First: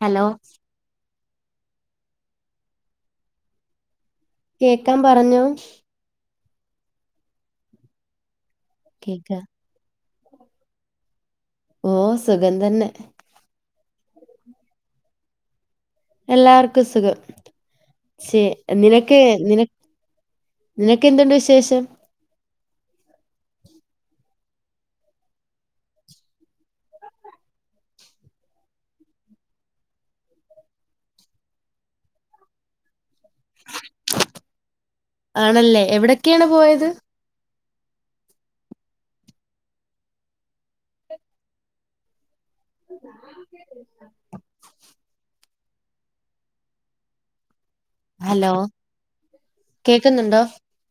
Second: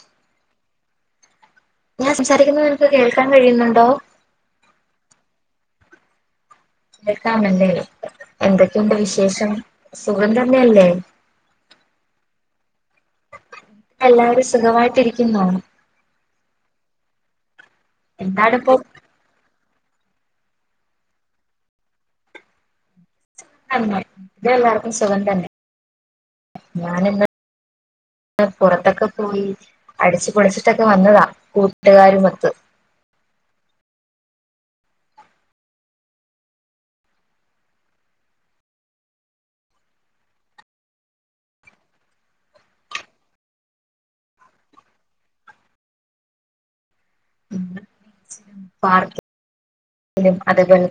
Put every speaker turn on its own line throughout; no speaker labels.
Hello
ഞാൻ സംസാരിക്കുന്നത് നിനക്ക് കേൾക്കാൻ കഴിയുന്നുണ്ടോ
കേൾക്കാം പറഞ്ഞോ
കേക്കമല്ലെ എന്തൊക്കെയുണ്ട്
കേക്ക
വിശേഷം സുഖം തന്നെയല്ലേ
ഓ സുഖം തന്നെ
എല്ലാവരും സുഖമായിട്ടിരിക്കുന്നോ
എല്ലാവർക്കും സുഖം ശേ
എന്താണ് ഇപ്പോ
നീ നക് ക്കെ നിന നിനക്ക എന്തുണ്ട് വിശേഷം
ഇവിടെ എല്ലാവർക്കും സുഖം തന്നെ ഞാനന്ന് പുറത്തൊക്കെ പോയി അടിച്ചു പൊളിച്ചിട്ടൊക്കെ വന്നതാ കൂട്ടുകാരുമൊത്ത്
ആണല്ലേ എവിടെക്കെയാണ് പോയത് [inaudible] ഹലോ
പാർക്കിൽ
കേക്കുന്നുണ്ടോ
അതപോലെ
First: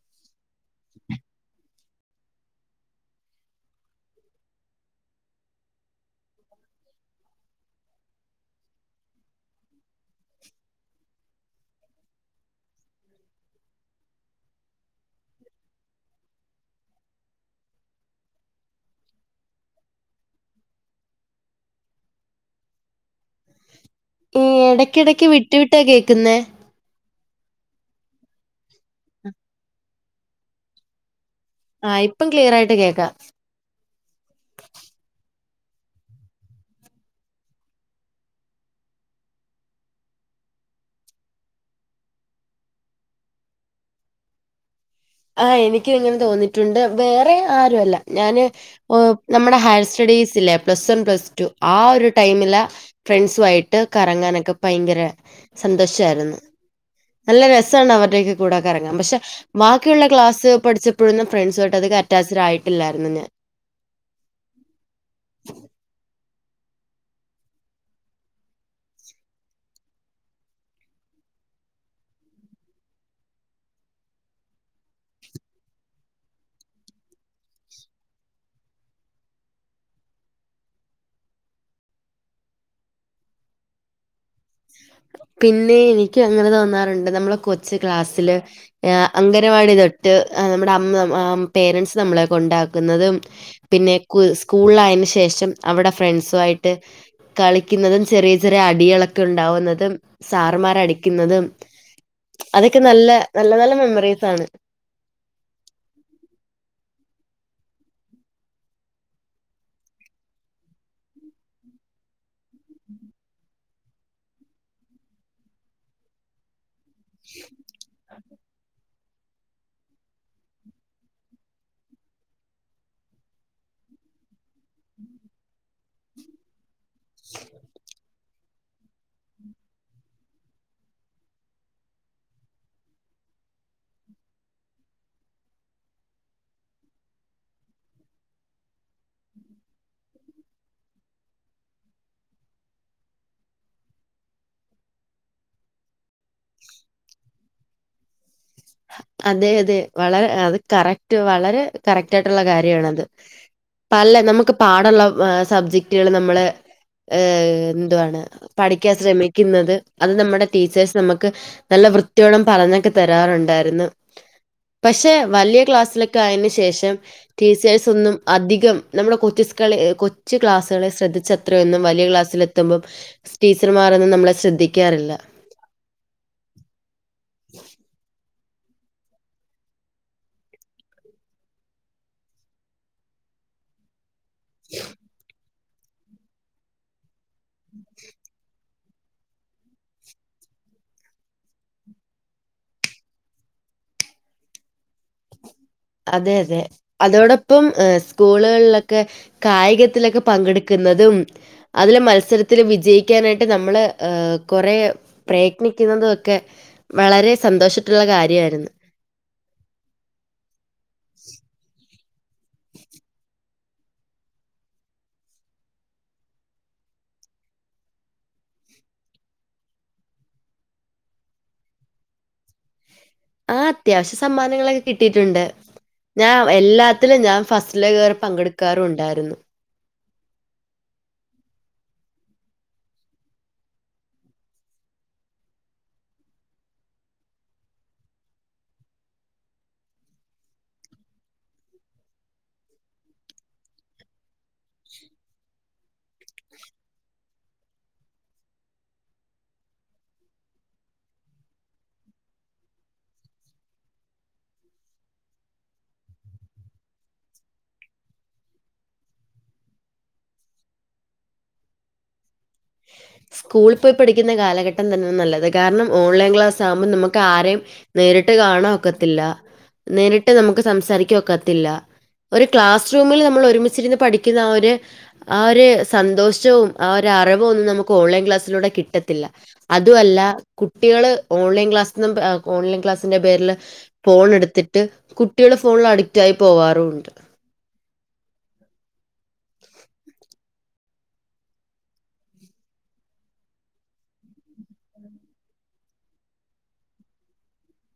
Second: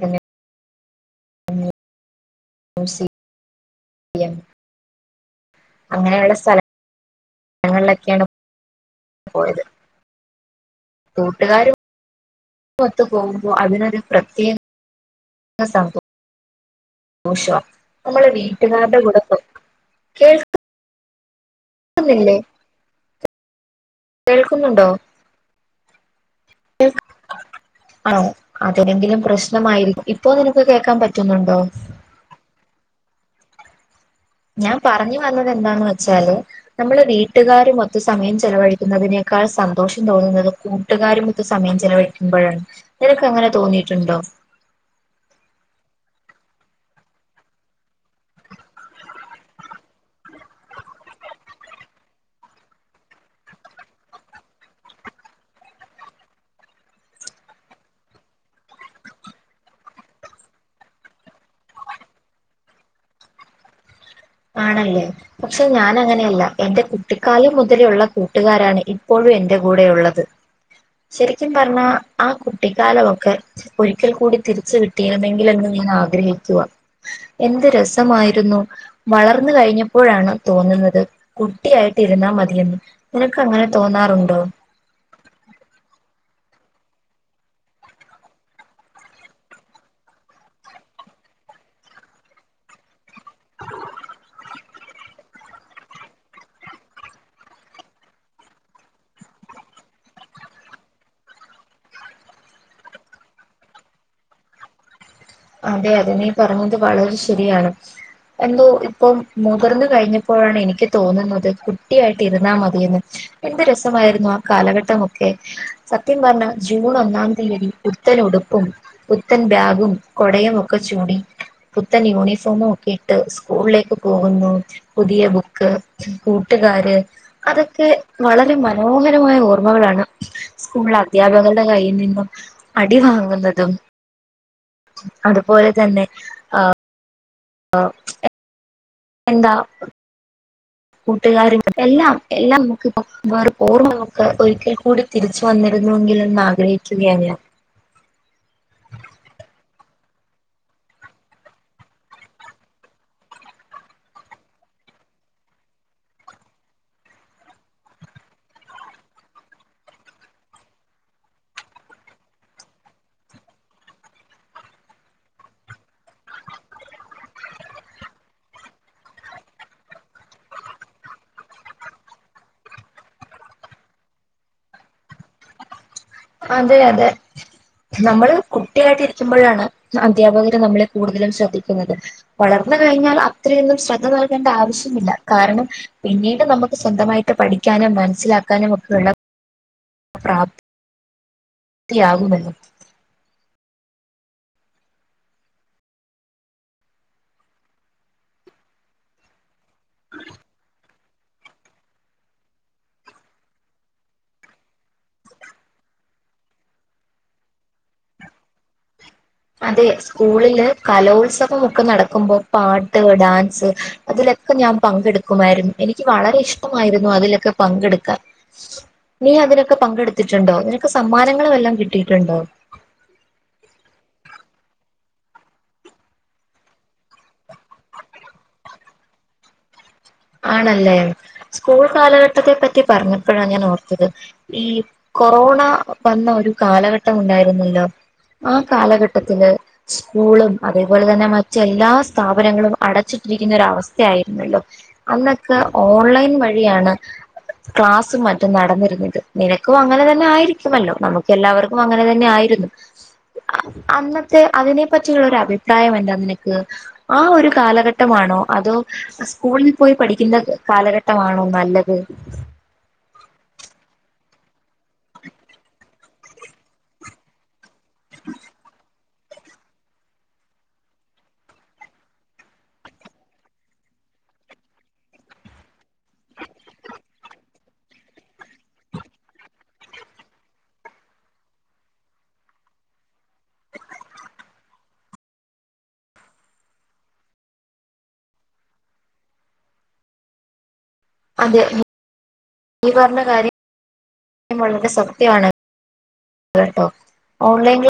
മ്യൂസിയം അങ്ങനെയുള്ള സ്ഥല ങ്ങളിലൊക്കെയാണ് പോയത് കൂട്ടുകാരും ഒത്തക് പോകുമ്പോ അതിന് ഒരു പ്രത്യേക ര [unintelligible] സന്തോഷം നമ്മള് വീട്ടുകാരുടെ കൂടെ [unintelligible] കേക്കുന്നില്ലെ
ഏ
കേൾക്കുന്നുണ്ടോ
ഇടയ്ക്കിടക്ക് വിട്ടു വിട്ടാ കേക്കുന്നേ
ആ അതെങ്കിലും പ്രശ്നമായിരിക്കും ഇപ്പോ നിനക്ക് കേക്കാൻ പറ്റുന്നുണ്ടോ
ആ ഇപ്പം ക്ലിയറാ യിട്ട് കേക്കാം
ഞാൻ പറഞ്ഞു വന്നത് എന്താന്ന് വെച്ചാല് നമ്മള് വീട്ടുകാർ മൊത്ത സമയം ചെലവഴിക്കുന്നതിനേക്കാൾ സന്തോഷം തോന്നുന്നത് കൂട്ടുകാരമൊത് സമയം ചിലവഴിക്കുമ്പോഴാണ് നിനക്ക് അങ്ങനെ തോന്നിയിട്ടുണ്ടോ
ആഹ എനീക്ക് ഇങ്ങനെ തോന്നിയിട്ടുണ്ട് വേറെ ആരുല്ല ഞാന് നമ്മുടെ ഹയർ സ്റ്റഡീസ് ഇല്ലേ പ്ലസ് വൺ പ്ലസ് ടു ആ ഒരു ടൈമില് ഫ്രണ്ട്സു ആയിട്ട് കറങ്ങാനൊക്കെ ഭയങ്കര സന്തോഷായിരുന്നു. നല്ല രസാണ് അവരുടെയൊക്കെ കൂടെ കറങ്ങാൻ പക്ഷെ വാ ക്കെയുള്ള ക്ലാസ്സ്‌ പഠിച്ചപ്പോഴൊന്നും ഫ്രണ്ട്സുയിട്ട് അതികം അറ്റാച്ച്ഡ് ആയിട്ടില്ലായിരുന്നു ഞാൻ.
ആണല്ലേ പക്ഷെ ഞാൻ അങ്ങനെയല്ല എന്റെ കുട്ടിക്കാലം മുതലേഉള്ള കൂട്ടുകാരാണ് ഇപ്പോഴും എന്റെ കൂടെ ഉള്ളത്. ശരിക്കും പറഞ്ഞാ ആ കുട്ടി കാലവൊക്കെ ഒരിക്കൽ കൂടി തിരിച്ച് കിട്ടിയിരുന്നെങ്കിൽ എന്ന് ഞാൻ ആഗ്രഹിക്കുവാ. എന്ത് രസമായിരുന്നു. വളർന്നു കഴിഞ്ഞപ്പോഴാണ് തോന്നുന്നത് കുട്ടിയായിട്ട് ഇരുന്നാൽ മതിയെന്ന്. നിനക്ക് അങ്ങനെ തോന്നാറുണ്ടോ.
പിന്നെ എനിക്ക് അങ്ങനെ തോന്നാറുണ്ട് നമ്മള് കൊച്ച് ക്ലാസ്സില് ഏഹ് അംഗനവാടി തൊട്ട് ഏഹ് നമ്മുടെ അമ്മ പേരൻസ് നമ്മളെ കൊണ്ടാക്കുന്നതും പിന്നെ കു സ്കൂളിലായന് ശേഷം അവിടെ ഫ്രണ്ട്സു ആയിട്ട് കളിക്കുന്നതും ചെറിയ ചെറിയ അടിയളൊക്കെ ഉണ്ടാവുന്നതും തും സാറമാര് അടിക്കുന്നതും അതൊക്കെ നല്ല നല്ല നല്ല മെമ്മറീസാണ്.
അതെ അതെ നീ പറഞ്ഞത് വളരെ ശരിയാണ്. എന്തോ ഇപ്പം മുതിർന്ന് കഴിഞ്ഞപ്പോഴാണ് എനിക്ക് തോന്നുന്നത് കുട്ടിയായിട്ട് ഇരുന്നാ മതിയെന്ന്. എന്ത് രസമായിരുന്നു ആ കാലഘട്ടംമൊക്കെ സത്യം പറഞ്ഞ ജൂൺ ഒന്നാം തീയതി പുത്തൻ ഉടുപ്പും പുത്തൻ ബാഗും കൊടയും ഒക്കെ ചൂടി പുത്തൻ യൂണിഫോമും ഒക്കെ ഇട്ട് സ്കൂളിലേക്ക് പോകുന്നു. പുതിയ ബുക്ക് കൂട്ടുക്കാര് അതൊക്കെ വളരെ മനോഹരമായ ഓർമ്മകളാണ്. സ്കൂളില് അദ്ധ്യാപകരുടെ കയ്യിൽ നിന്നും അടി വാങ്ങുന്നതും അതുപോലെതന്നെ ആഹ് എന്താ കൂട്ടുകാര് എല്ലാം എല്ലാം നമുക്ക്‌ ഇപ്പൊ വെറും ഓർമ്മകളക്കെ ഒരിക്കൽ കൂടി തിരിച്ചു വന്നിരുന്നുവെങ്കിൽ എന്നാ ആഗ്രഹിക്കുകയാണ്
അതെ അതെ വളരെ അത് കറക്റ്റ് വളരെ കറക്റ്റായിട്ടുള്ള കാര്യണത്. പല നമുക്ക് പാടള്ള സബ്ജക്ടുകൾ നമ്മള് ഏഹ് എന്തുവാണ് പഠിക്കാൻ ശ്രമിക്കുന്നത് അത് നമ്മുടെ ടീച്ചേഴ്സ് നമക്ക് നല്ല വൃത്തിയോളം പറഞ്ഞൊക്കെ തരാറുണ്ടായിരുന്നു. പക്ഷെ വലിയ ക്ലാസ്സിലൊക്കെ ആയന് ശേഷം ടീച്ചേഴ്സ് ഒന്നും അധികം നമ്മുടെ കൊച്ചിസ്കളി കൊച്ച് ക്ലാസ്സുകളെ ശ്രദ്ധിച്ചത്രയൊന്നും വലിയ ക്ലാസില് ലത്തുമ്പം ടീച്ചർമാർന്നും നമ്മളെ ശ്രദ്ധിക്കാറില്ല.
അതെ അതെ നമ്മള് കുട്ടിയായിട്ട് ഇരിക്കുമ്പോഴാണ് അധ്യാപകര് നമ്മളെ കൂടുതലും ശ്രദ്ധിക്കുന്നത്. വളർന്ന് കഴിഞ്ഞാൽ അത്രയൊന്നും ശ്രദ്ധ ന ൽകേണ്ട, ആവശ്യമില്ല കാരണം പിന്നീട് നമുക്ക് സ്വന്തമായിട്ട് പഠിക്കാനും മനസ്സിലാക്കാനും ഒക്കെ ഉള്ള പ്രാപ് ത്തിയാക്കുമല്ലോ
അതെ അതെ അതോടൊപ്പം ഏ സ്കൂളുകളിലൊക്കെ കായികത്തിലൊക്കെ പങ്കെടുക്കുന്നതും അതില് മത്സരത്തില് വിജയിക്കാനായിട്ട് നമ്മള് ഏഹ് കൊറെ പ്രയത്നിക്കുന്നതും ഒക്കെ വളരെ സന്തോഷിച്ചിട്ടുള്ള കാര്യായിരുന്നു.
അതെ സ്കൂളില് കലോത്സവം ഒക്കെ നടക്കുമ്പോ പാട്ട് ഡാൻസ് അതിലൊക്കെ ഞാൻ പങ്കെടുക്കുമായിരുന്നു എനിക്ക് വളരെ ഇഷ്ടമായിരുന്നു അതിലൊക്കെ പങ്കെടുക്കാൻ നീ അതിനൊക്കെ പങ്കെടുത്തിട്ടുണ്ടോ നിനക്ക് സമ്മാനങ്ങള് വല്ലോം കിട്ടിയിട്ടുണ്ടോ
ആഹ് അത്യാവശ്യ സമ്മാനങ്ങളൊക്കെ കിട്ടിയിട്ടുണ്ട് ഞാൻ എല്ലാത്തിലും ഞാൻ ഫസ്റ്റിലേ കയറി പങ്കെടുക്കാറും ഉണ്ടായിരുന്നു.
ആണല്ലേ സ്കൂൾ കാലഘട്ടത്തെ പറ്റി പറഞ്ഞപ്പോഴാ ഞാൻ ഓർത്തത്‌ ഈ കൊറോണ വന്ന ഒരു കാലഘട്ടം ഉണ്ടായിരുന്നല്ലോ ആ കാലഘട്ടത്തില് സ്കൂളും അതേപോലെ തന്നെ മടറ്റ് എല്ലാ സ്ഥാപനങ്ങളും അടച്ചിട്ടിരിക്കുന്ന അടച്ചിട്ടിരിക്കുന്നോരാവസ്ഥയിരുന്നല്ലോ അന്നൊക്കെ ഓൺലൈൻ വഴിയാണ് ക്ലാസ്സും മറ്റും നടന്നിരുന്നത് നിനക്കും അങ്ങനെ തന്നെ ആയിരിക്കുമല്ലോ നമുക്ക് ക്കല്ലാവർക്കും അങ്ങനെ തന്നെ ആയിരുന്നു അന്നത്തെ അതിനെ പറ്റിയുള്ള ഒരു അഭിപ്രായം എന്താ നിനക്ക് ആ ഒരു കാലഘട്ടമാണോ അതോ സ്കൂൾ പോയി പഠിക്കുന്ന കാലഘട്ടമാണോ നല്ലത് [inaudible]
സ്കൂളിൽ പോയി പഠിക്കുന്ന കാലഘട്ടം തന്നെയ നല്ലത്, കാരണം ഓൺലൈൻ ക്ലാസ് ആകുമ്പോൾ നമുക്ക് ആരെയും നേരിട്ട് കാണൻ ഒക്കത്തില്ല നേരിട്ട് നമുക്ക് സംസാരിക്ക ഒക്കത്തില്ല ഒരു ക്ലാസ് റൂമിൽ നമ്മൾ ഒരുമിച്ചിരുന്ന് പഠിക്കുന്ന ആ ഒര് ആ ഒരു സന്തോഷവും ആ ഒരു അറിവും ഒന്നും നമുക്ക് ഓൺലൈൻ ക്ലാസ്സിലൂടെ കിട്ടത്തില്ല അതുവല്ല കുട്ടികള് ഓൺലൈൻ ക്ലാസ് എന്ന് ഏ ഓൺലൈൻ ക്ലാസ്സിന്റെ പേരില് ഫോൺ എടുത്തിട്ട് കുട്ടികള് ഫോണിൽ അഡിക്റ്റ് ആയി പോവാറുണ്ട്
അതെ ഈ പറഞ്ഞ കാര്യം വളരെ സത്യമാണ് കേട്ടോ ഓൺ ലൈൻ ക്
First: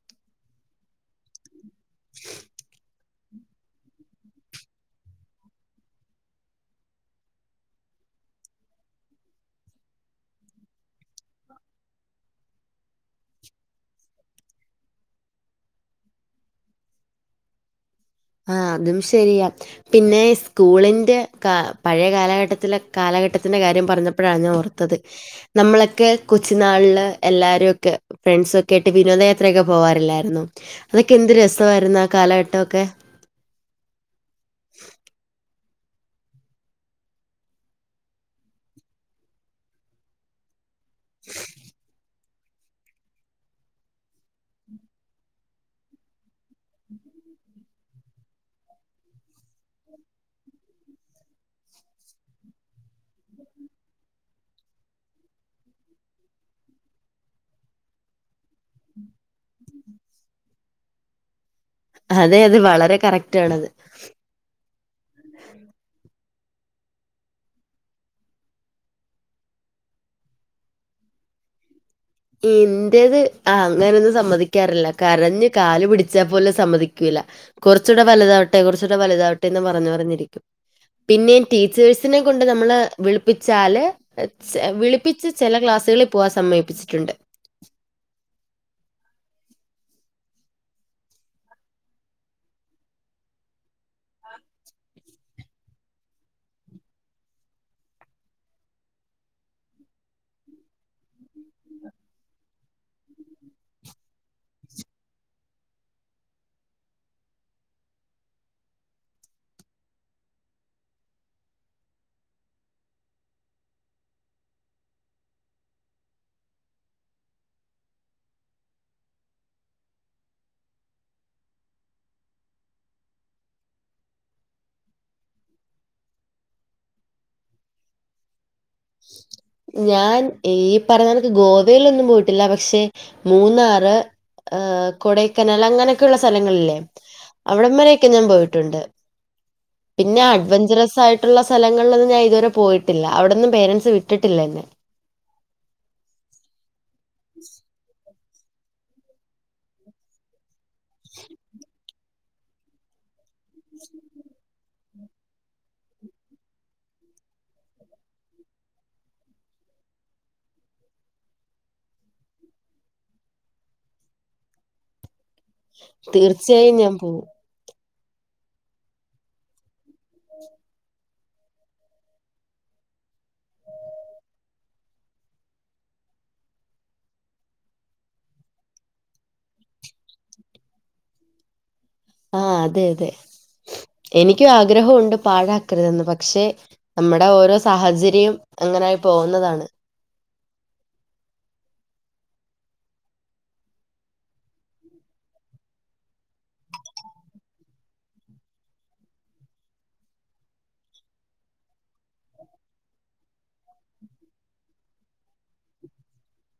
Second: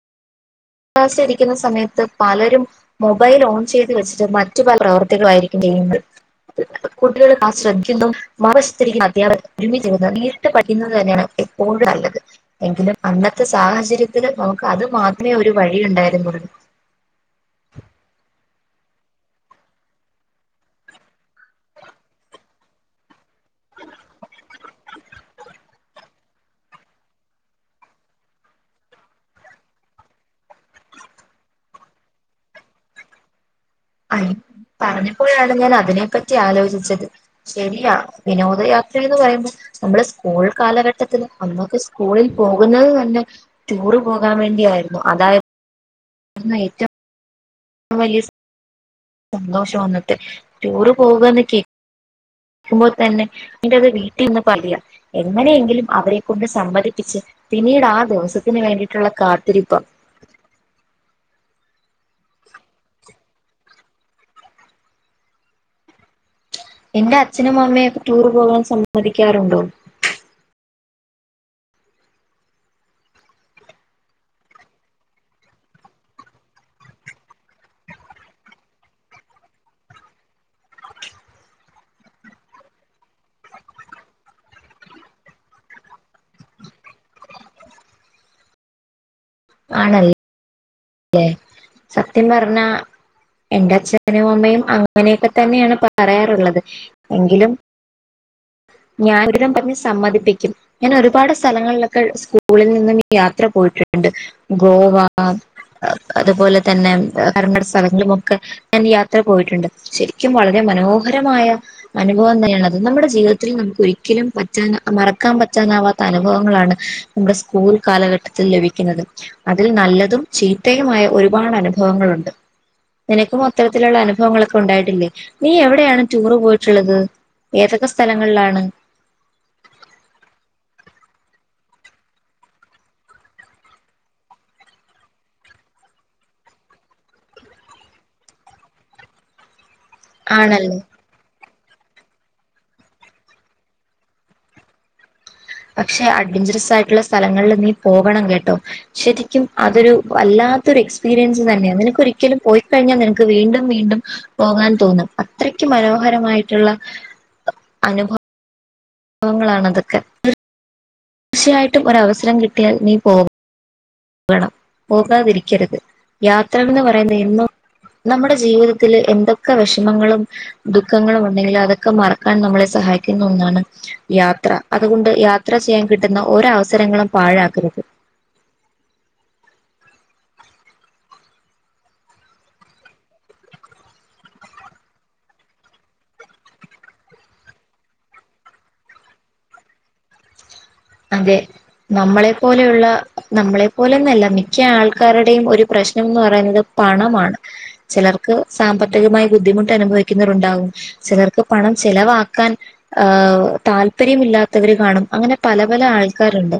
ളാസിരിക്കുന്ന സമയത്ത് പലരും മൊബൈൽ ഓൺ ചെയ്തു വെച്ചിട്ട് മറ്റു പല പ്രവർത്തികളായിരിക്കും ചെയ്യുന്നത് കുട്ടികള് ആ ശ്രദ്ധിക്കുന്നു മറുവശത്ത് ഇരുന്ന് അധ്യാപകര് ഒരുമിച്ചിരുന്നു നേരിട്ട് പഠിക്കുന്നത് തന്നെയാണ് എപ്പോഴും നല്ലത് എങ്കിലും അന്നത്തെ സാഹചര്യത്തില് നമുക്ക് അത് മാത്രമേ ഒരു വഴി ഉണ്ടായിരുന്നുുള്ളൂ
ആ അതും ശരിയാ പിന്നെ സ്കൂളിൻ്റെ ക പഴയ കാലഘട്ടത്തില കാലഘട്ടത്തി ത്തിന്റെ കാര്യം പറഞ്ഞപ്പോഴാണ് ഞാൻ ഓർത്തത് നമ്മളൊക്കെ കൊച്ചും നാളില് എല്ലാവാരും ഒക്കെ ഫ്രണ്ട്സ ഒക്കെ ആയിട്ട് വിനോദയാത്രൊക്കെ പോവാറില്ലായിരുന്നു അതൊക്കെ എന്ത് രസമായിരുന്നു ആ കാലഘട്ടംക്കെ
അ പറഞ്ഞപ്പോഴാണ് ഞാൻ അതിനെപ്പ റ്റി ആലോചിച്ചത് ശരിയാ വിനോദയാത്രയന്ന് പറയുമ്പോൾ നമ്മള് സ്കൂൾ കാലഘട്ട ട്ടത്തിൽ അന്നൊക്കെ സ്കൂളിൽ പോകുന്നത് തന്നെ ടൂറ് പോകാൻ വേണ്ടിയായിരുന്നു അതായിരുന്നു ഏറ്റവും വലിയ സന്തോഷം അന്നിട്ട് ടൂറ് പോവുകന്ന് കേ ക്കുമ്പോൾ തന്നെ നിട്ടത് വീട്ടിൽന്ന് പറയാ എങ്ങനെയെങ്കിലും അവരെ കൊൊണ്ട് സമ്മതിപ്പിച്ച് പിന്നീട് ആ ദിവസത്തിന് വേണ്ടിയിട്ടുള്ള കാത്തിരിപ്പ
അതെ അതെ വളരെ കറക്റ്റ് ആണത്
എന്റെ അച്ഛനും അമ്മയെ ടൂർ പോകാൻ സമ്മതിക്കാറുണ്ടോ
എന്റേത് അ അങ്ങനെയൊന്നും സമ്മതിക്കാറില്ല കരഞ്ഞഞ് കാല് പിടിച്ചാൽ പോലും സമ്മതിക്കൂല്ല കുറച്ചൂടെ വലുതാവട്ടെ കുറച്ചൂടെ വലുതാവട്ടെന്ന് പറഞ്ഞു പറഞ്ഞിരിക്കും പിന്നേം ടീച്ചേഴ്സിനെ കൊണ്ട് നമ്മള് വിളിപ്പിച്ചാല് വിളിപ്പിച്ച് ചില ക്ലാസ്സുകളിൽ പോകൻ സമ്മതിപ്പിച്ചിട്ടുണ്ട്
ആണല്ലേ ലെ സത്യം പറഞ്ഞ എന്റെ അച്ഛനും അമ്മയും അങ്ങനെയൊക്കെ തന്നെയാണ് പറയാറുള്ളത് എങ്കിലും ഞാൻ ഒരിതം പറഞ്ഞ് സമ്മതിപ്പിക്കും ഞാന് ഒരുപാട് സ്ഥലങ്ങളിലൊക്കെ സ്കൂളിൽ നിന്നും ഈ യാത്ര പോയിട്ടുണ്ട് ഗോവ അ അതുപോലെ തന്നെ ഒരുപാട് സ്ഥലങ്ങളുമൊക്കെ ഞാൻ യാത്ര പോയിട്ടുണ്ട് ശരിക്കും വളരെ മനോഹരമായ അനുഭവം തന്നെയാണ് അത് നമ്മുടെ ജീവിതത്തിൽ നമുക്ക് ഒരിക്കലും പറ്റാന മറക്കാൻ പറ്റാനാവാത്ത അനുഭവങ്ങളാണ് നമ്മുടെ സ്കൂൾ കാലഘട്ടത്തിൽ ലഭിക്കുന്നുന്നത് അതിൽ നല്ലതും ചീത്തയുമായ ഒരുപാട് അനുഭവങ്ങളുണ്ട് നിനക്കും അത്തരത്തിലുള്ള അനുഭവങ്ങളൊക്കെ ഉണ്ടായിട്ടില്ലേ നീ എവിടെയാണ് ടൂറ് പോയിട്ടുള്ളത് ഏതൊക്കെ സ്ഥലങ്ങളിലാണ്
ഞാൻ ഈ പറഞ്ഞ കണക്ക് ഗോവെലൊന്നും പോയിട്ടില്ല പക്ഷെ മൂന്നാറ് ഏ കൊടൈക്കനൽ അങ്ങനെയൊക്കെയ ഉള്ള സ്ഥലങ്ങളില്ലേ അവിടം വരൊക്കെ ഞാൻ പോയിട്ടുണ്ട് പിന്നെ
ആണല്ലേ
അഡ്വെഞ്ചറസ് ആയിട്ടുള്ള സ്ഥലങ്ങളിലൊന്നും ഞാൻ ഇതുവരെ പോയിട്ടില്ല അവിടന്നും പേരൻറ്സ് വിട്ടിട്ടില്ല എന്നെ
പക്ഷെ അഡ്വെഞ്ചറസ് ആയിട്ടുള്ള സ്ഥലങ്ങളിൽ നീ പോകണം കേട്ടോ ശരിക്കും അതൊരു വല്ലാത്തൊരു എക്സ്പീരിയൻസ് തന്നെയ നിനക്കൊരി ഒരിക്കലു പോയിക്കഴിഞ്ഞാൽ നിനക്ക് വീണ്ടും വീണ്ടും പോകാൻ തോന്നും അത്രക്ക് മനോഹരമായിട്ടുള്ള അനുഭ വങ്ങളാണ് അതൊക്കെ തീർച്ചയായിട്ടും ഒരു അവസരം കിട്ടിയാൽ നീ പോ കണം പോകാതിരിക്കരുത്
തീർച്ചയായും
യാത്രന്ന്
ഞാൻ
പറയുന്ന
പോവും.
എന്നും നമ്മുടെ ജീവിതത്തില് എന്തൊക്കെ വെഷമങ്ങളും ദുഃഖങ്ങളും ഉണ്ടെങ്കിലും അതൊക്കെ മറക്കാൻ നമ്മളെ സഹായിക്കുന്ന ഒന്നാണ് യാത്ര. അതുകൊണ്ട് യാത്ര ചെയ്യാൻ കിട്ടുന്ന ഒരവസരങ്ങളും പാഴാക്കരുത്.
ആഹ് അതെ അതെ, എനിക്കും ആഗ്രഹമുണ്ട് പാഴാക്കരുതെന്ന് പക്ഷെ നമ്മുടെ ഓരോ സാഹചര്യം അങ്ങനെയായി പോകുന്നതാണ്.
അതെ. നമ്മളെപ്പോലെയുള്ള നമ്മളെപ്പോലേന്നല്ല മിക്ക ആൾക്കാരുടെയും ഒരു പ്രശ്നംന്ന് പറയുന്നത് പണമാണ്. ചിലർക്ക് സാമ്പത്തികമായി ബുദ്ധിമുട്ടനുഭവിക്കുന്നവരുണ്ടാവും ചെലർക്ക് പണം ചെലവാക്കാൻ അഹ് താല്പര്യമില്ലാത്തവര് കാണും. അങ്ങനെ പലെ പലെ ആൾക്കാരുണ്ട്.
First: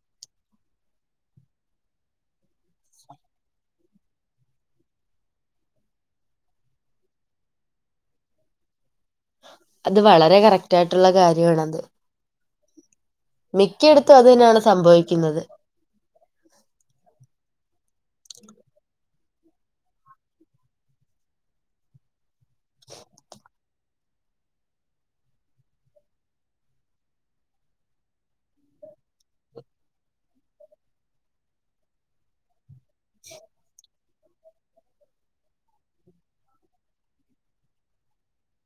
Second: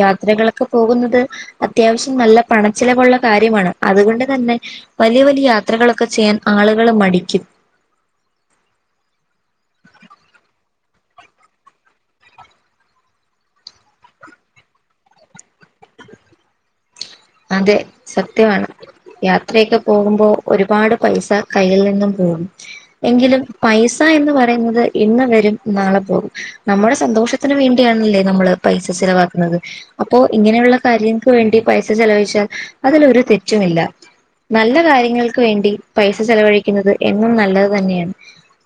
യാത്രകളൊക്കെ പോകുന്നത് അത്യാവിശ്യം നല്ല പണച്ചിലവുള്ള കാര്യമാണ്. അതുകൊണ്ട് തന്നെ വല്യ വല്യ യാത്രകളൊക്കെ ചെയ്യാൻ ആളുകള് മടിക്കും.
അത് വളരെ കറക്ട്ടാറ്റായിട്ടുള്ള കാര്യാണത്. മിക്കയിടുത്തും അതുതന്നെയാണ് സംഭവിക്കുന്നത്.
അതെ സത്യമാണ്. യാത്രയൊക്കെ പോകുമ്പോ ഒരുപാട് പൈസ കയ്യിൽ നിന്നും പോകും എങ്കിലും പൈസ എന്ന് പറയുന്നത് ഇന്ന് വരും നാളെ പോകും. നമ്മുടെ സന്തോഷത്തിന് വേണ്ടിയാണല്ലേ നമ്മള് പൈസ ചിലവാക്കുന്നത്. അപ്പോ ഇങ്ങനെയുള്ള കാര്യങ്ങക്ക് വേണ്ടി പൈസ ചെലവയിച്ചാൽ അതിലൊരു തെറ്റുമില്ല. നല്ല കാര്യങ്ങൾക്ക് വേണ്ടി പൈസ ചെലവഴിക്കുന്നത് എന്നും നല്ലത് തന്നെയാണ്.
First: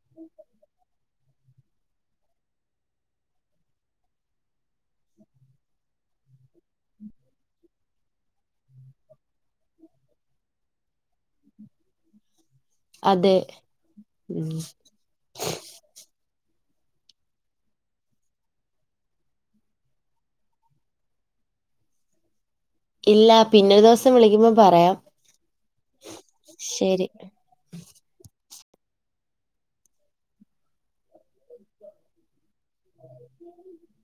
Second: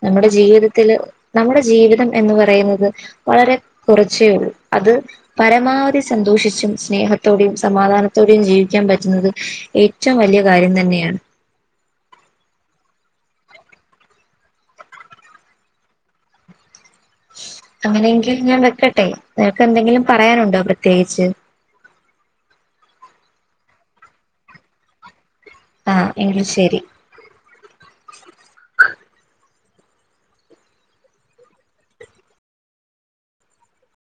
നമ്മുടെ ജീവിതത്തില് നമ്മുടെ ജീവിതം എന്ന് പറയുന്നത് വളരെ കുറച്ചേ ഒള്ളൂ അത് പരമാവധി സന്തോഷിച്ചും സ്നേഹത്തോടെയും സമാധാന ത്തോടെയും ജീവിക്കാൻ പറ്റുന്നത് ഏറ്റവും വല്യയ കാര്യം തന്നെയാണ്.
അതെ. ഹ്മ്മ്
അങ്ങനെയെങ്കിൽ ഞാൻ വെക്കട്ടെ നിനക്കെന്തെങ്കിലും പറയാനുണ്ടോ പ്രത്യേകിച്ച്
ഇല്ല പിന്നൊരു ദിവസം വിളിക്കുമ്പോൾ പറയാം.
ആഹ് എങ്കിൽ ശെരി
ശെരി. [inaudible]